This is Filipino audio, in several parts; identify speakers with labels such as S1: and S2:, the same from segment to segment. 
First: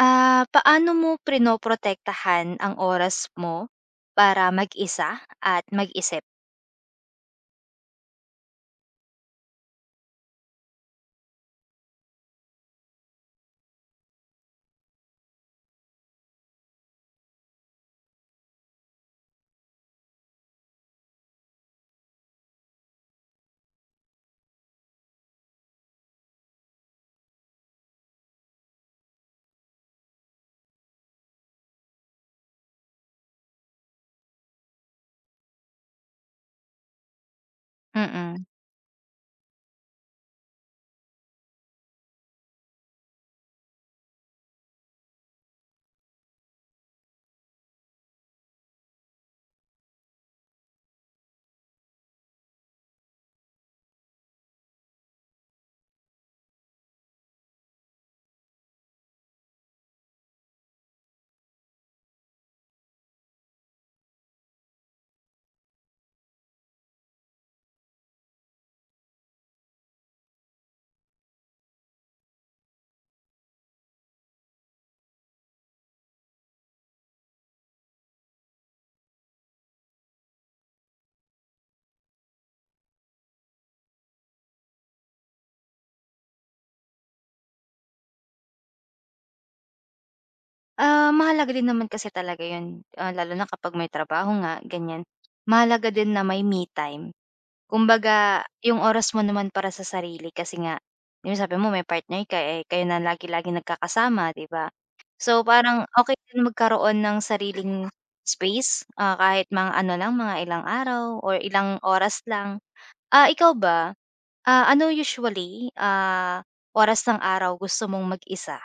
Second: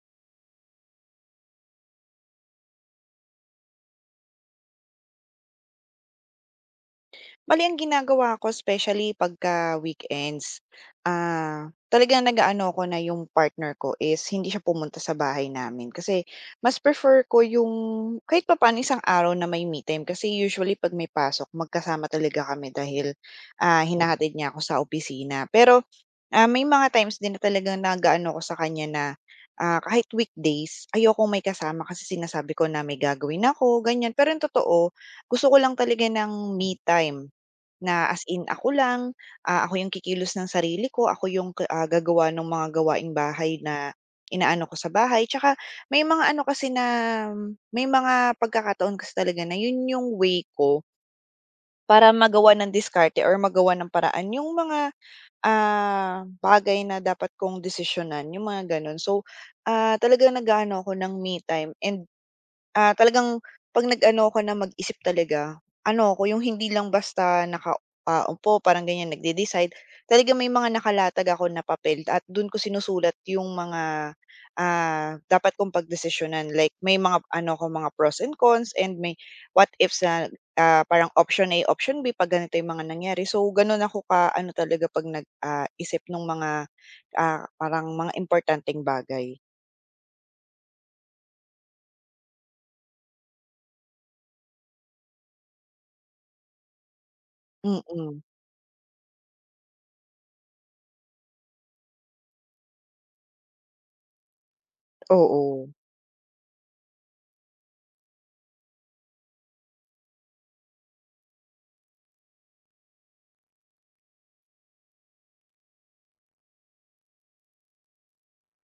S1: Ah, paano mo pinoprotektahan ang oras mo para mag-isa at mag-isip?
S2: Bali ang ginagawa ko especially pagka weekends, talagang nag-aano ako na yung partner ko is hindi siya pumunta sa bahay namin. Kasi mas prefer ko yung kahit papaano isang araw na may me time kasi usually 'pag may pasok magkasama talaga kami dahil, hinahatid niya ako sa opisina. Pero, may mga times din na talagang nag-aano ako sa kanya na, kahit weekdays ayoko may kasama kasi sinasabi ko na may gagawin ako, ganyan. Pero yung totoo gusto ko lang talaga ng me time. Na as
S1: Mm.
S2: in ako lang, ako yung kikilos ng sarili ko, ako yung gagawa ng mga gawaing bahay na inaano ko sa bahay. Tsaka may mga ano kasi na may mga pagkakataon kasi talaga na yun yung way ko para magawa ng diskarte or magawa ng paraan yung mga bagay na dapat kong desisyonan, yung mga gano'n. So, talagang nag-aano ako ng me time and, talagang 'pag nag-ano ako na mag-isip talaga, ano ako, yung hindi lang basta naka upo parang ganyan nagde-decide. Talaga may mga nakalatag ako na papel at do'n ko sinusulat yung mga, dapat kong pagdesisyonan. Like may mga ano ko mga pros and cons and may what ifs na parang option A, option B 'pag ganito yung mga nangyari. So, gano'n ako ka-ano talaga 'pag nag isip ng mga, parang mga importanteng bagay.
S1: Ah, mahalaga din naman kasi talaga 'yun, lalo na kapag may trabaho nga, ganyan. Mahalaga din na may me time.
S2: Mm,
S1: Kumbaga, yung oras mo naman para sa sarili kasi nga, 'di ba sabi mo may partner ka, eh, kayo na lagi-laging nagkakasama, 'di ba? So,
S2: oo.
S1: parang okey din magkaroon ng sariling space, kahit mga ano lang, mga ilang araw or ilang oras lang. Ah, ikaw ba? Ah, ano usually, oras ng araw gusto mong mag-isa?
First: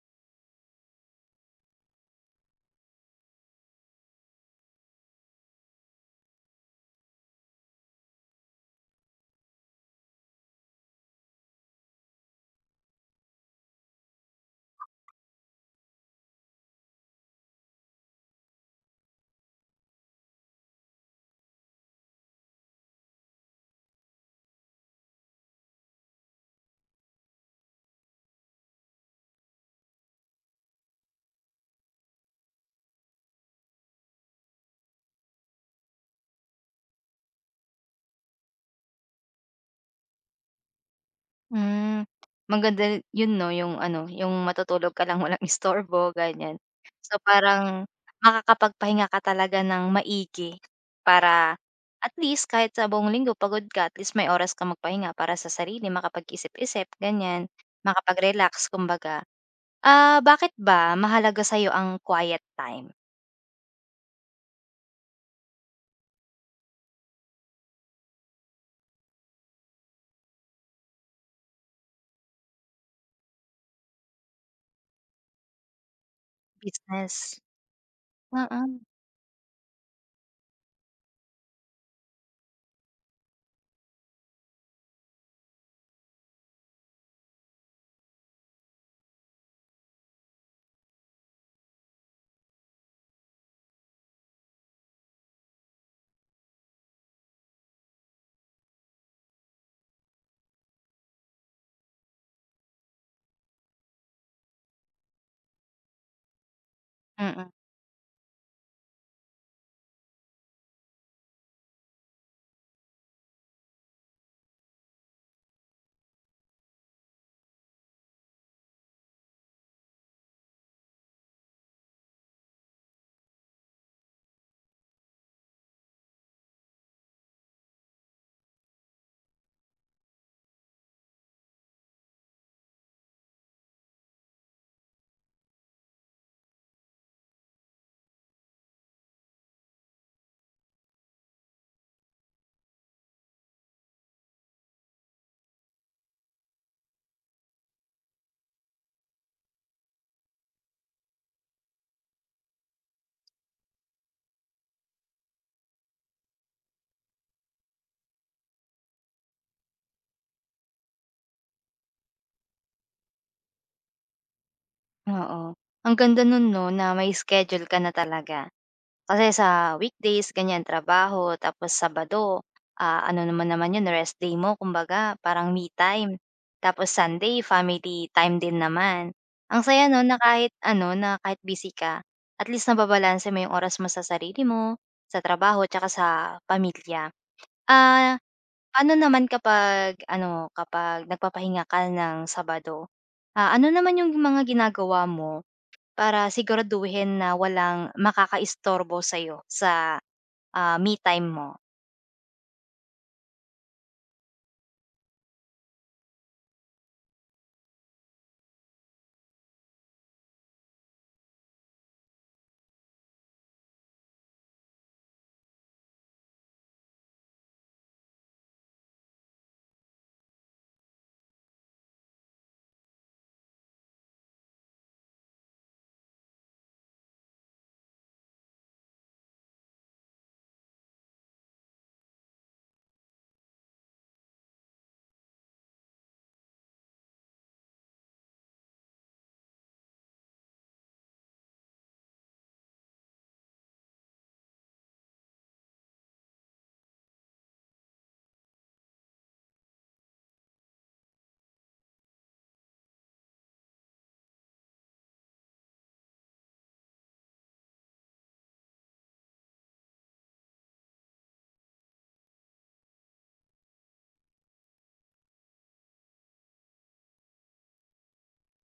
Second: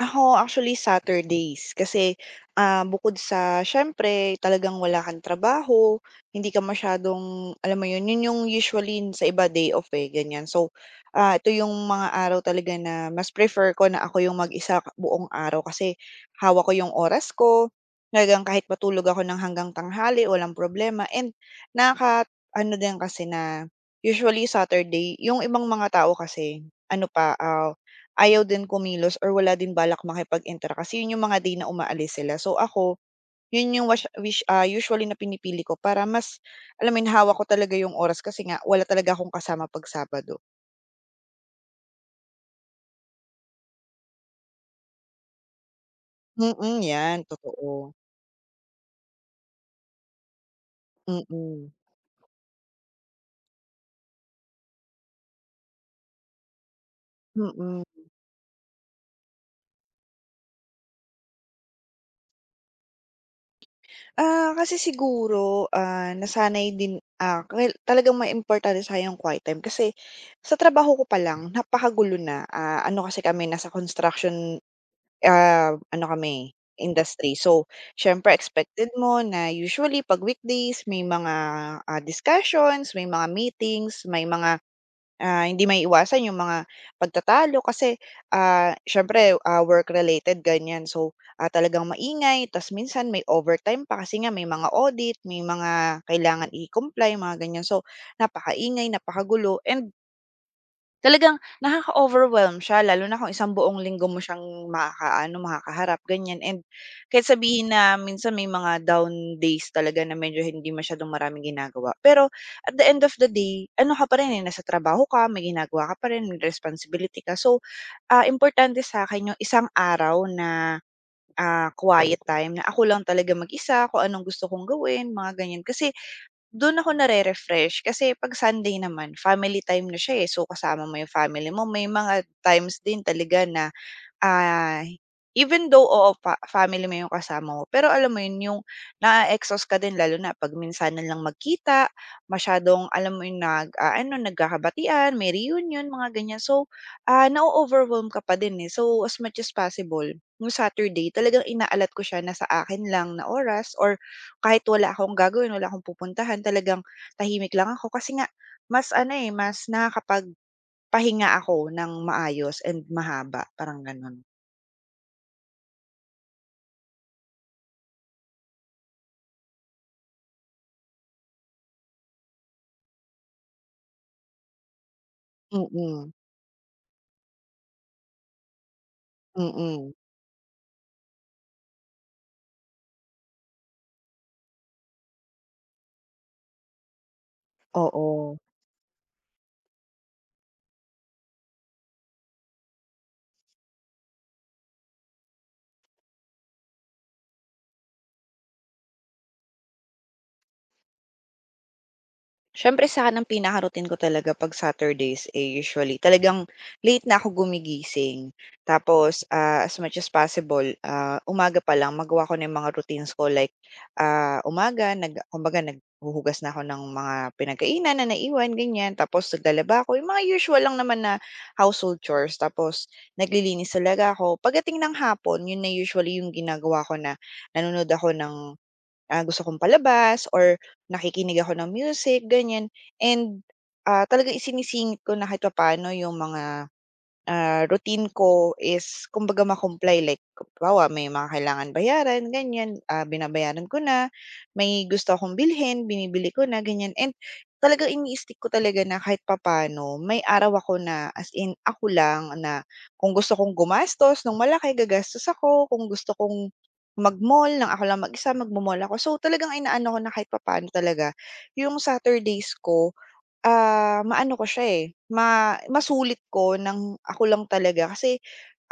S2: Ako actually Saturdays kasi, bukod sa siyempre talagang wala kang trabaho, hindi ka masyadong alam mo yun, yun yung usually sa iba day off, eh, ganyan. So, ito yung mga araw talaga na mas prefer ko na ako yung mag-isa buong araw kasi hawak ko yung oras ko, talagang kahit matulog ako ng hanggang tanghali walang problema and nakaka-ano din kasi na usually Saturday yung ibang mga tao kasi ano pa, ayaw din kumilos or wala din balak makipag-interact kasi yun yung mga day na umaalis sila. So ako, yun yung wish, usually na pinipili ko para mas alam mo yun, hawak ko talaga yung oras kasi nga wala talaga akong kasama 'pag Sabado.
S1: Hmm, Maganda yun 'no, yung ano, yung matutulog ka lang walang istorbo, ganyan.
S2: Mm,
S1: So,
S2: 'yan
S1: parang
S2: totoo.
S1: makakapagpahinga ka talaga ng maigi para
S2: Mm,
S1: at least kahit sa buong linggo pagod ka, at least may oras kang magpahinga para sa sarili, makapag-isip-isip, ganyan,
S2: mm.
S1: makapag-relax kumbaga. Ah, bakit ba mahalaga sa'yo ang quiet time?
S2: Ah, kasi siguro, nasanay din, well talagang may importante sa yung quiet time kasi sa trabaho ko pa lang napakagulo na. Ah, ano kasi kami nasa construction. Ah, ano kami,
S1: Business?
S2: industry. So, siyempre
S1: Oo,
S2: expected mo na usually 'pag weekdays may mga, discussions, may mga meetings, may mga, hindi maiiwasan yung mga pagtatalo kasi, siyempre, work-related ganyan. So, talagang maingay ta's minsan may overtime pa kasi nga may mga audit, may mga kailangan i-comply, mga ganyan. So, napakaingay, napakagulo and talagang nakaka-overwhelm siya lalo na kung isang buong linggo mo siyang makakaano, makakaharap ganyan and kahit
S1: mm.
S2: sabihin na minsan may mga down days talaga na medyo hindi masyadong maraming ginagawa. Pero at the end of the day, ano ka pa rin, eh, nasa trabaho ka, may ginagawa ka pa rin, may responsibility ka. So, importante sa'kin yung isang araw na, quiet time na ako lang talaga mag-isa, kung anong gusto kong gawin, mga ganyan. Kasi dun ako nare-refresh kasi 'pag Sunday naman family time na siya, eh. So kasama mo yung family mo, may mga times din talaga na Ah, even though, oo, family mo yung kasama mo, pero alam mo yun, yung na exhaust ka din lalo na 'pag minsanan lang magkita, masyadong alam mo yung nag-aano, nagkakabatian, may reunion, mga ganyan. So, na overwhelm ka pa din, eh. So, as much as possible, yung Saturday talagang inaalat ko siya na sa akin lang na oras or kahit wala akong gagawin, wala akong pupuntahan, talagang tahimik lang ako kasi nga mas ano, eh, mas nakakapagpahinga ako ng maayos and mahaba, parang gano'n.
S1: Oo, ang ganda nun 'no, na may schedule ka na talaga. Kasi sa weekdays ganyan trabaho tapos Sabado, ano naman naman yun rest day mo kumbaga parang me
S2: Mm,
S1: time. Tapos Sunday family time din naman. Ang saya
S2: mm,
S1: 'no na kahit ano, na kahit busy ka, at least nababalanse mo yung oras mo sa sarili mo, sa trabaho tsaka sa pamilya. Ah,
S2: oo.
S1: paano naman kapag ano, kapag nagpapahinga ka ng Sabado? Ah, ano naman yung mga ginagawa mo? Para siguraduhin na walang makakaistorbo sa'yo sa, me time mo.
S2: Siyempre sa'kin ang pinaka-routine ko talaga 'pag Saturdays, eh, usually talagang late na ako gumigising. Tapos, as much as possible, umaga pa lang magawa ko na yung mga routines ko like, umaga kumbaga naghuhugas na ako ng mga pinagkainan na naiwan, ganyan. Tapos naglalaba ako, yung mga usual lang naman na household chores. Tapos naglilinis talaga ako. Pagdating ng hapon, yun na usually yung ginagawa ko na nanonood ako ng gusto kong palabas or nakikinig ako ng music, ganyan. And, talagang isinisingit ko na kahit papaano yung mga routine ko is kumbaga ma-comply like halimbawa may mga kailangan bayaran ganyan, binabayaran ko na, may gusto akong bilhin binibili ko na ganyan and talagang ini-stick ko talaga na kahit papano, may araw ako na as in ako lang na kung gusto kong gumastos ng malaki gagastos ako, kung gusto kong mag-mall ng ako lang mag-isa magmo-mall ako. So talagang inaano ko na kahit papano talaga yung Saturdays ko. Maano ko siya, eh, masulit ko ng ako lang talaga kasi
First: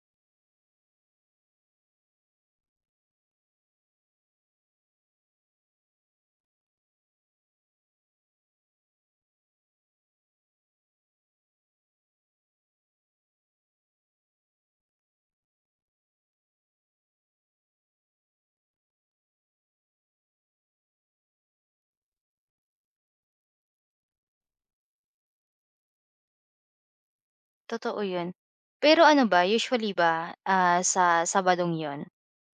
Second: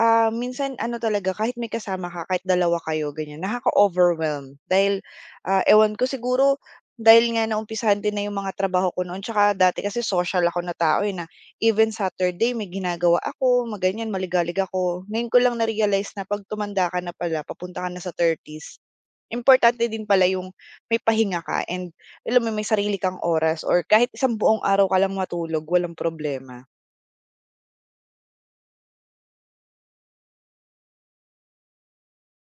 S2: Minsan ano talaga kahit may kasama ka, kahit dalawa kayo ganyan, nakaka-overwhelm dahil, ewan ko siguro dahil nga naumpisahan din na yung mga trabaho ko noon tsaka dati kasi social ako na tao, eh, na even Saturday may ginagawa ako maligalig ako. Ngayon ko lang na-realize na 'pag tumanda ka na pala papunta ka na sa thirties importante din pala yung may pahinga ka and alam mo may sarili kang oras or kahit isang buong araw ka lang matulog walang problema.
S1: Totoo 'yun. Pero ano ba, usually ba, sa Sabadong 'yun,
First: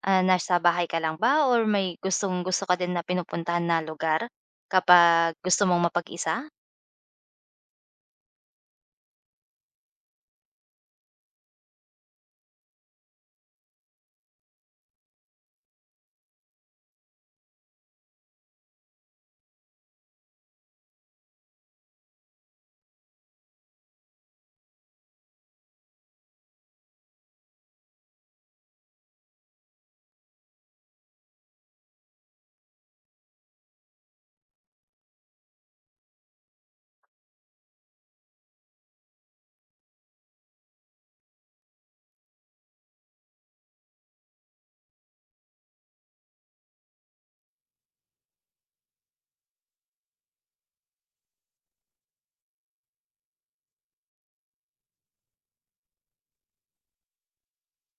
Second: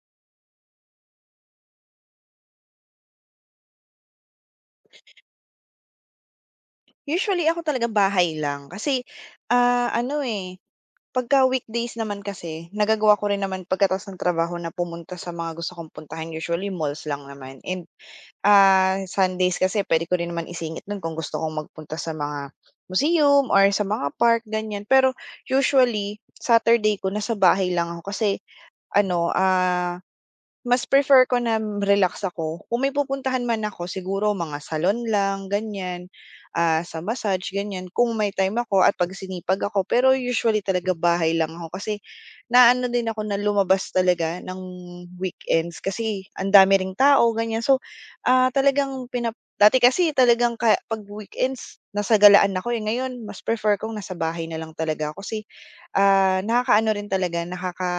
S1: nasa bahay ka lang ba or may gustong-gusto ka din na pinupuntahan na lugar kapag gusto mong mapag-isa?
S2: Usually ako talaga bahay lang kasi, ano, eh, pagka weekdays naman kasi nagagawa ko rin naman pagkatapos ng trabaho na pumunta sa mga gusto kong puntahan usually malls lang naman and, Sundays kasi pwede ko rin naman isingit nun kung gusto kong magpunta sa mga museum or sa mga park ganyan. Pero usually Saturday ko nasa bahay lang ako kasi ano, mas prefer ko na relax ako. Kung may pupuntahan man ako siguro mga salon lang ganyan, sa massage ganyan kung may time ako at 'pag sinipag ako. Pero usually talaga bahay lang ako kasi naano din ako na lumabas talaga ng weekends kasi ang dami ring tao ganyan. So, talagang dati kasi talagang ka 'pag weekends nasa galaan ako, eh, ngayon mas prefer kong nasa bahay na lang talaga ako kasi, nakakaano rin talaga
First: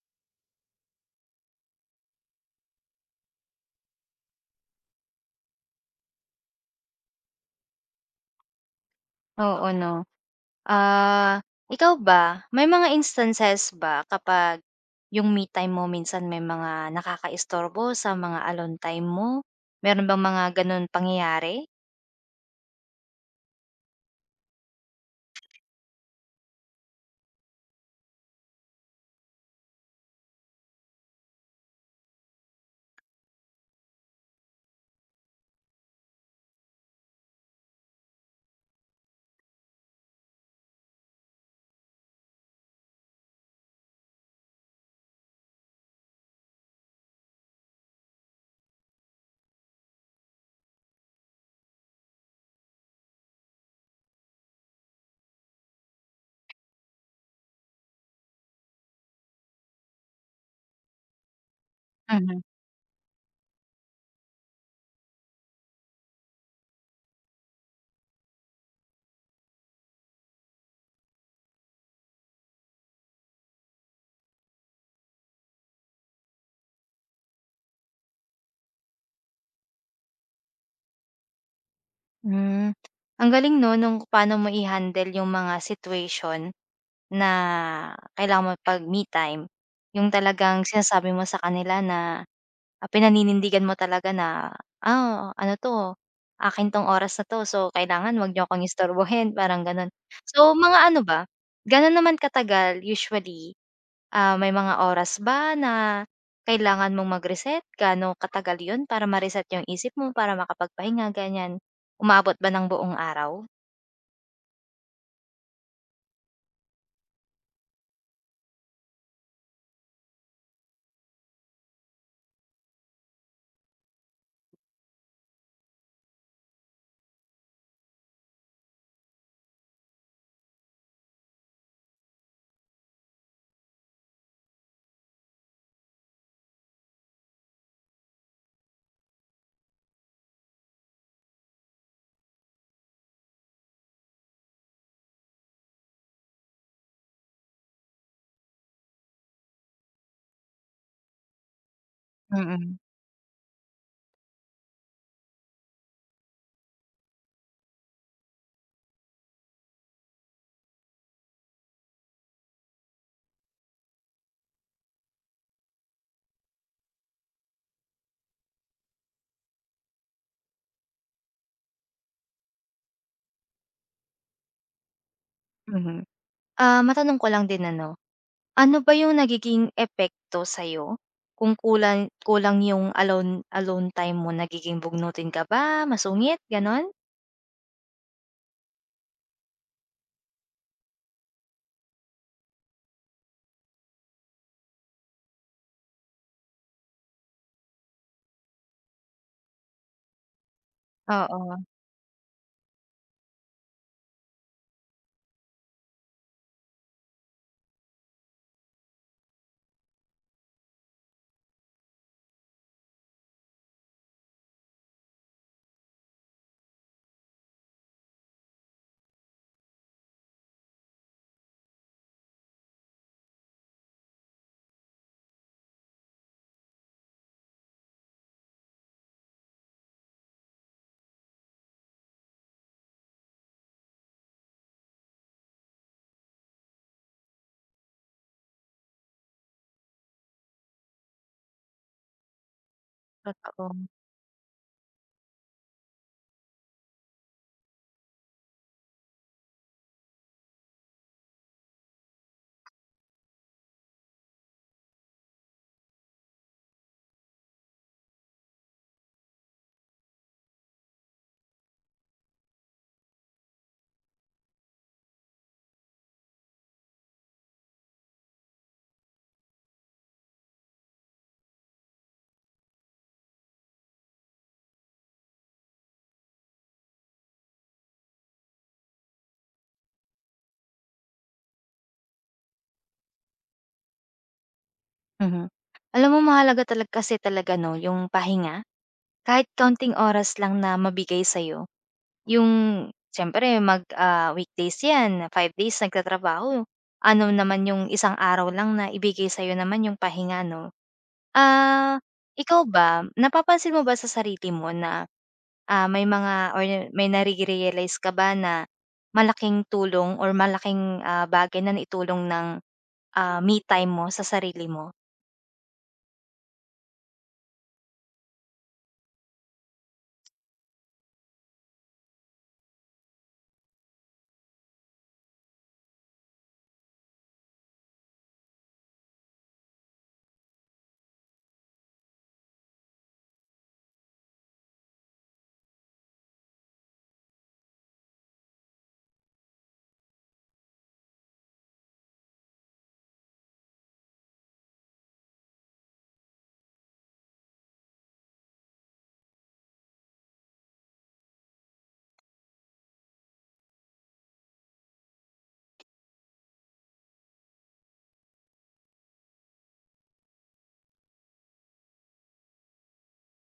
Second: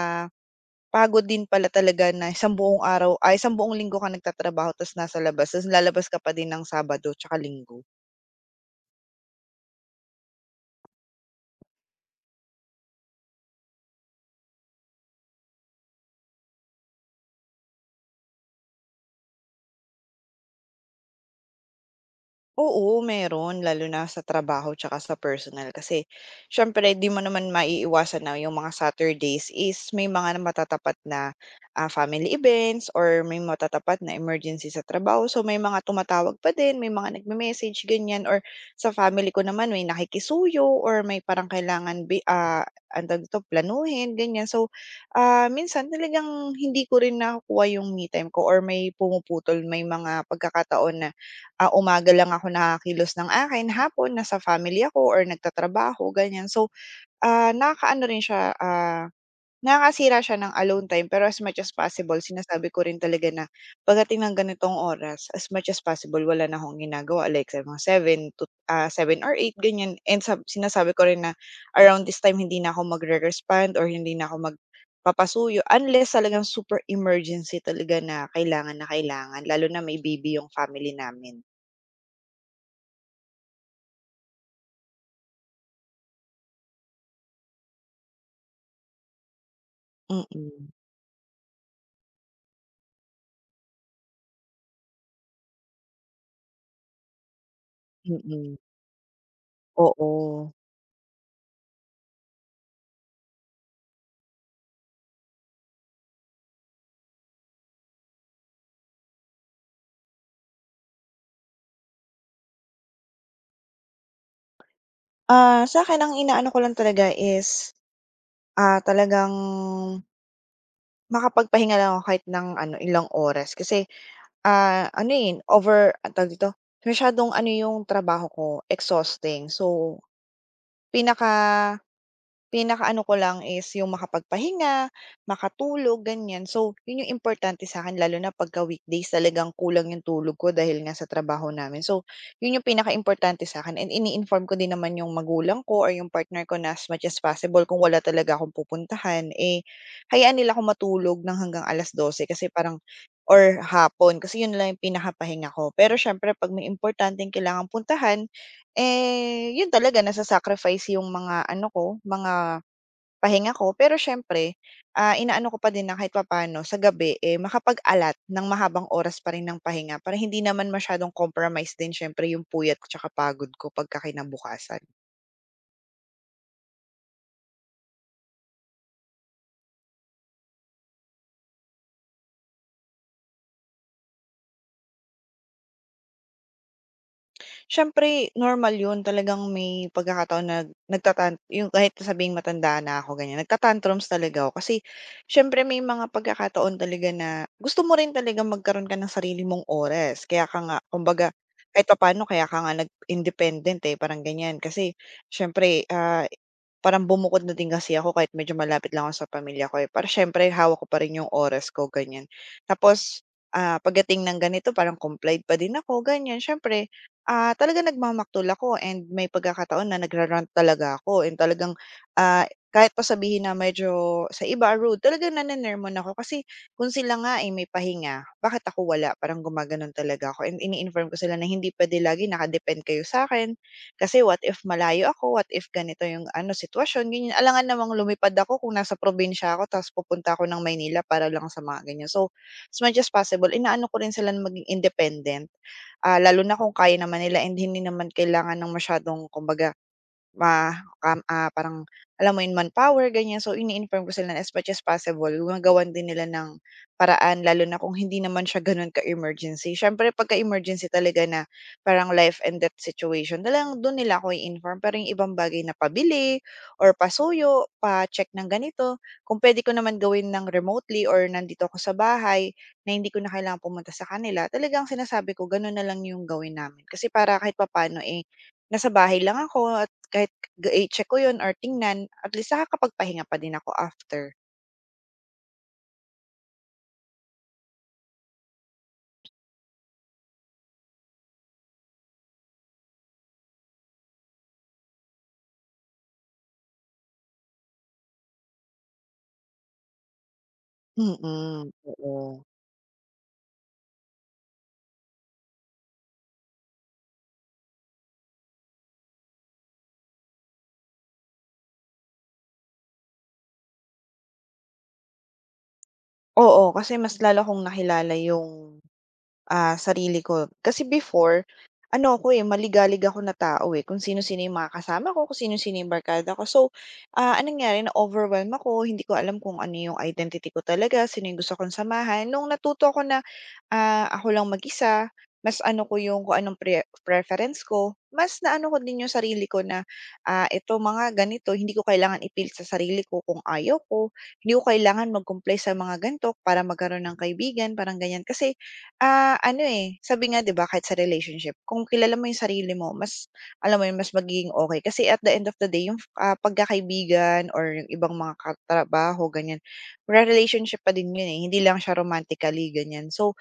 S2: pagod din pala talaga na isang buong araw ay isang buong linggo ka nagtatrabaho tas nasa labas, tas lalabas ka pa din ng Sabado tsaka Linggo.
S1: Oo 'no. Ah, ikaw ba, may mga instances ba kapag yung me time mo minsan may mga nakakaistorbo sa mga alone time mo? Meron bang mga gano'n pangyayari?
S2: Oo, meron lalo na sa trabaho tsaka sa personal kasi siyempre 'di mo naman maiiwasan na yung mga Saturdays is may mga na matatapat na, family events or may matatapat na emergency sa trabaho. So, may mga tumatawag pa din, may mga nagme-message ganyan or sa family ko naman may nakikisuyo or may parang kailangan ang tawag dito, planuhin ganyan. So, minsan talagang hindi ko rin nakukuha yung me time ko or may pumuputol, may mga pagkakataon na umaga lang ako nakakilos ng akin, hapon nasa family ako or nagtatrabaho, ganyan. So, nakakaano rin siya, nakakasira siya ng alone time pero as much as possible
S1: Mhm.
S2: sinasabi ko rin talaga na pagdating ng ganitong oras, as much as possible wala na akong ginagawa like sa mga seven to, 7 or eight ganyan and sinasabi ko rin na around this time hindi na ako magre-respond or hindi na ako magpapasuyo unless talagang super emergency talaga na kailangan lalo na may baby yung family namin.
S1: Hmm, ang galing 'no nung paano mo i-handle yung mga situation na kailangan mo pag me time. Yung talagang
S2: Mm,
S1: sinasabi mo sa kanila na, pinaninindigan mo talaga na, "Ah, ano 'to, akin 'tong oras na 'to so kailangan huwag niyo
S2: mm,
S1: akong istorbohin." Parang gano'n.
S2: oo.
S1: So mga ano ba, gaano naman katagal usually. Ah, may mga oras ba na kailangan mong mag-reset? Gaano katagal 'yun para ma-reset yung isip mo, para makapagpahinga, ganiyan? Umabot ba ng buong araw?
S2: Ah, sa'kin ang inaano ko lang talaga is, talagang makapagpahinga lang ako kahit ng ano, ilang oras kasi, ano, eh, over anong tawag dito, masyadong ano yung trabaho ko, exhausting. So, pinaka pinakaano ko lang is yung makapagpahinga, makatulog, ganyan. So, yun yung importante sa sa'kin lalo na pagka weekdays talagang kulang yung tulog ko dahil nga sa trabaho namin. So, yun yung pinaka importante sa sa'kin and ini-inform ko din naman yung magulang ko or yung partner ko na as much as possible kung wala talaga akong pupuntahan, eh, hayaan nila akong matulog ng hanggang alas dose, kasi
S1: Mm,
S2: parang or hapon kasi yun lang yung pinakapahinga ko. Pero siyempre 'pag may importanteng kailangan puntahan, eh, yun talaga nasa-sacrifice yung mga ano ko, mga pahinga ko, pero siyempre, inaano ko pa din na kahit papaano sa gabi, eh, makapag-alat ng mahabang oras pa rin ng pahinga para hindi naman masyadong compromise din siyempre yung puyat ko tsaka pagod ko pagka kinabukasan.
S1: mhm. Ah, matanong ko lang din ano, ano ba yung nagiging epekto sa'yo kung kulang kulang yung alone alone time mo? Nagiging bugnutin ka ba, masungit, gano'n?
S2: Siyempre normal 'yun talagang may pagkakataon na yung kahit sabihing matanda na ako ganyan, talaga ako kasi siyempre may mga pagkakataon talaga na gusto mo rin talaga magkaroon ka ng sarili mong oras. Kaya ka nga kumbaga
S1: Oo,
S2: kahit paano kaya ka nga nag-independent, eh, parang ganyan. Kasi siyempre, parang bumukod na din kasi ako kahit medyo malapit lang ako sa pamilya ko, eh, para siyempre hawak ko pa rin yung oras ko ganyan. Tapos, pagdating ng ganito parang complied pa din ako ganyan. Siyempre talaga nagmamaktol ako and may pagkakataon na nagra-rant talaga ako and talagang, kahit pa sabihin na medyo sa iba rude, talagang naninermon ako kasi kung sila nga, ay may pahinga, bakit ako wala? Parang gumaganon talaga ako and ini-inform ko sila na hindi puwede lagi naka-depend kayo sa akin kasi what if malayo ako, what if ganito yung ano, sitwasyon, ganyan. Alangan namang lumipad ako kung nasa probinsya ako tapos pupunta ako ng Maynila para lang sa mga ganyan. So, as much as possible,
S1: totoo.
S2: inaano ko rin sila na maging independent, lalo na kung kaya naman nila and hindi naman kailangan ng masyadong kumbaga, Ma parang alam mo yun, manpower ganyan. So ini-inform ko sila na as much as possible gumagawan din nila ng paraan lalo na kung hindi naman siya ganun ka-emergency. Siyempre pagka-emergency talaga na parang life and death situation, talagang dun nila ako i-inform. Pero yung ibang bagay na pabili or pasuyo, pa-check ng ganito, kung pwede ko naman gawin ng remotely or nandito ako sa bahay na hindi ko na kailangang pumunta sa kanila, talagang sinasabi ko ganun na lang yung gawin namin. Kasi para kahit papaano, eh, nasa bahay lang ako kahit i-check ko 'yun or tingnan, at least nakakapagpahinga pa din ako after.
S1: Mhm. Alam mo mahalaga talag kasi talaga 'no, yung pahinga, kahit counting oras lang na mabigay sa'yo. Yung siyempre mag, weekdays 'yan, 5 days nagtatrabaho, ano naman yung isang araw lang na ibigay sa'yo naman yung pahinga 'no?
S2: Mm,
S1: Ah,
S2: oo.
S1: ikaw ba, napapansin mo ba sa sarili mo na, may mga or may nare-realize ka ba na malaking tulong or malaking, bagay na naitulong ng, me time mo sa sarili mo?
S2: Oo, kasi mas lalo kong nakilala yung sarili ko. Kasi before, ano ako, eh, maligalig ako na tao, eh, kung sino-sino yung mga kasama ko, kung sino-sino yung barkada ko. So, ang nangyari na-overwhelm ako, hindi ko alam kung ano yung identity ko talaga, sino yung gusto kong samahan. Nung natuto ko na, ako lang mag-isa, mas ano ko yung kung anong preference ko, mas naano ko din yung sarili ko na, ito mga ganito, hindi ko kailangan ipilit sa sarili ko kung ayaw ko, hindi ko kailangan mag-comply sa mga ganito para magkaroon ng kaibigan, parang ganyan. Kasi ano, eh, sabi nga 'di ba kahit sa relationship kung kilala mo yung sarili mo mas alam mo yun, mas magiging okey kasi at the end of the day yung, pagkakaibigan or yung ibang mga katrabaho ganyan, re-relationship pa din yun, eh, hindi lang siya romantically ganyan. So,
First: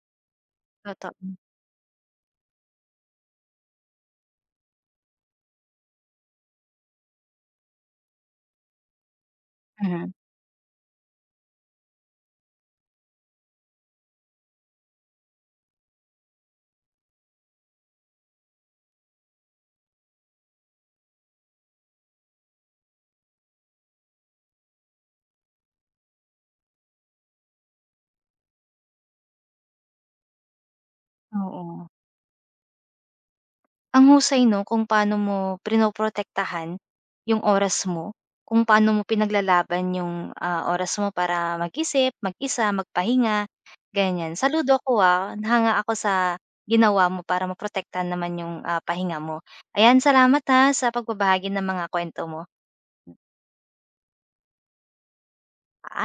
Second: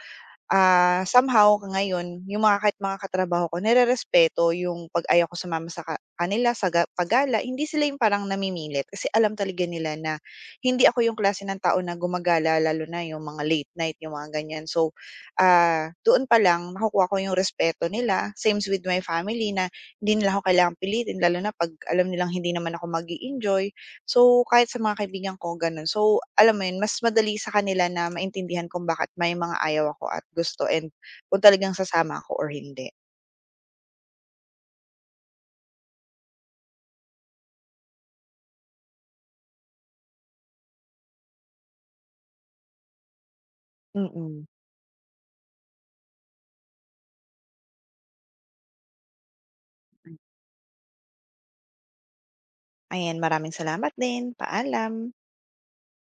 S1: Totoo,
S2: somehow ngayon yung mga kahit mga katrabaho ko nirerespeto yung pag-ayaw ko sumama sa kanila sa ga pa hindi sila yung parang namimilit kasi alam talaga nila
S1: mhm,
S2: na hindi ako yung klase ng tao na gumagala lalo na yung mga late night, yung mga ganyan. So, doon pa lang nakukuha ko yung respeto nila, sames with my family na hindi nila ako kailangang pilitin lalo na 'pag alam nilang hindi naman ako magi enjoy. So, kahit sa mga kaibigan ko gano'n. So, alam mo 'yun, mas madali sa kanila na maintindihan kung bakit may mga ayaw ako at gusto and kung talagang
S1: oo.
S2: sasama ako or hindi.
S1: Ang husay 'no, kung paano mo pinoprotektahan yung oras mo, kung paano mo pinaglalaban yung, oras mo para mag-isip, mag-isa, magpahinga, ganyan.
S2: Mm.
S1: Saludo ko nahanga ako sa ginawa mo para maprotektahan naman yung, pahinga mo. Ayan,
S2: Mm.
S1: salamat, ha, sa pagbabahagi ng mga kuwento mo.
S2: Ayan, maraming salamat din. Paalam.
S1: Paa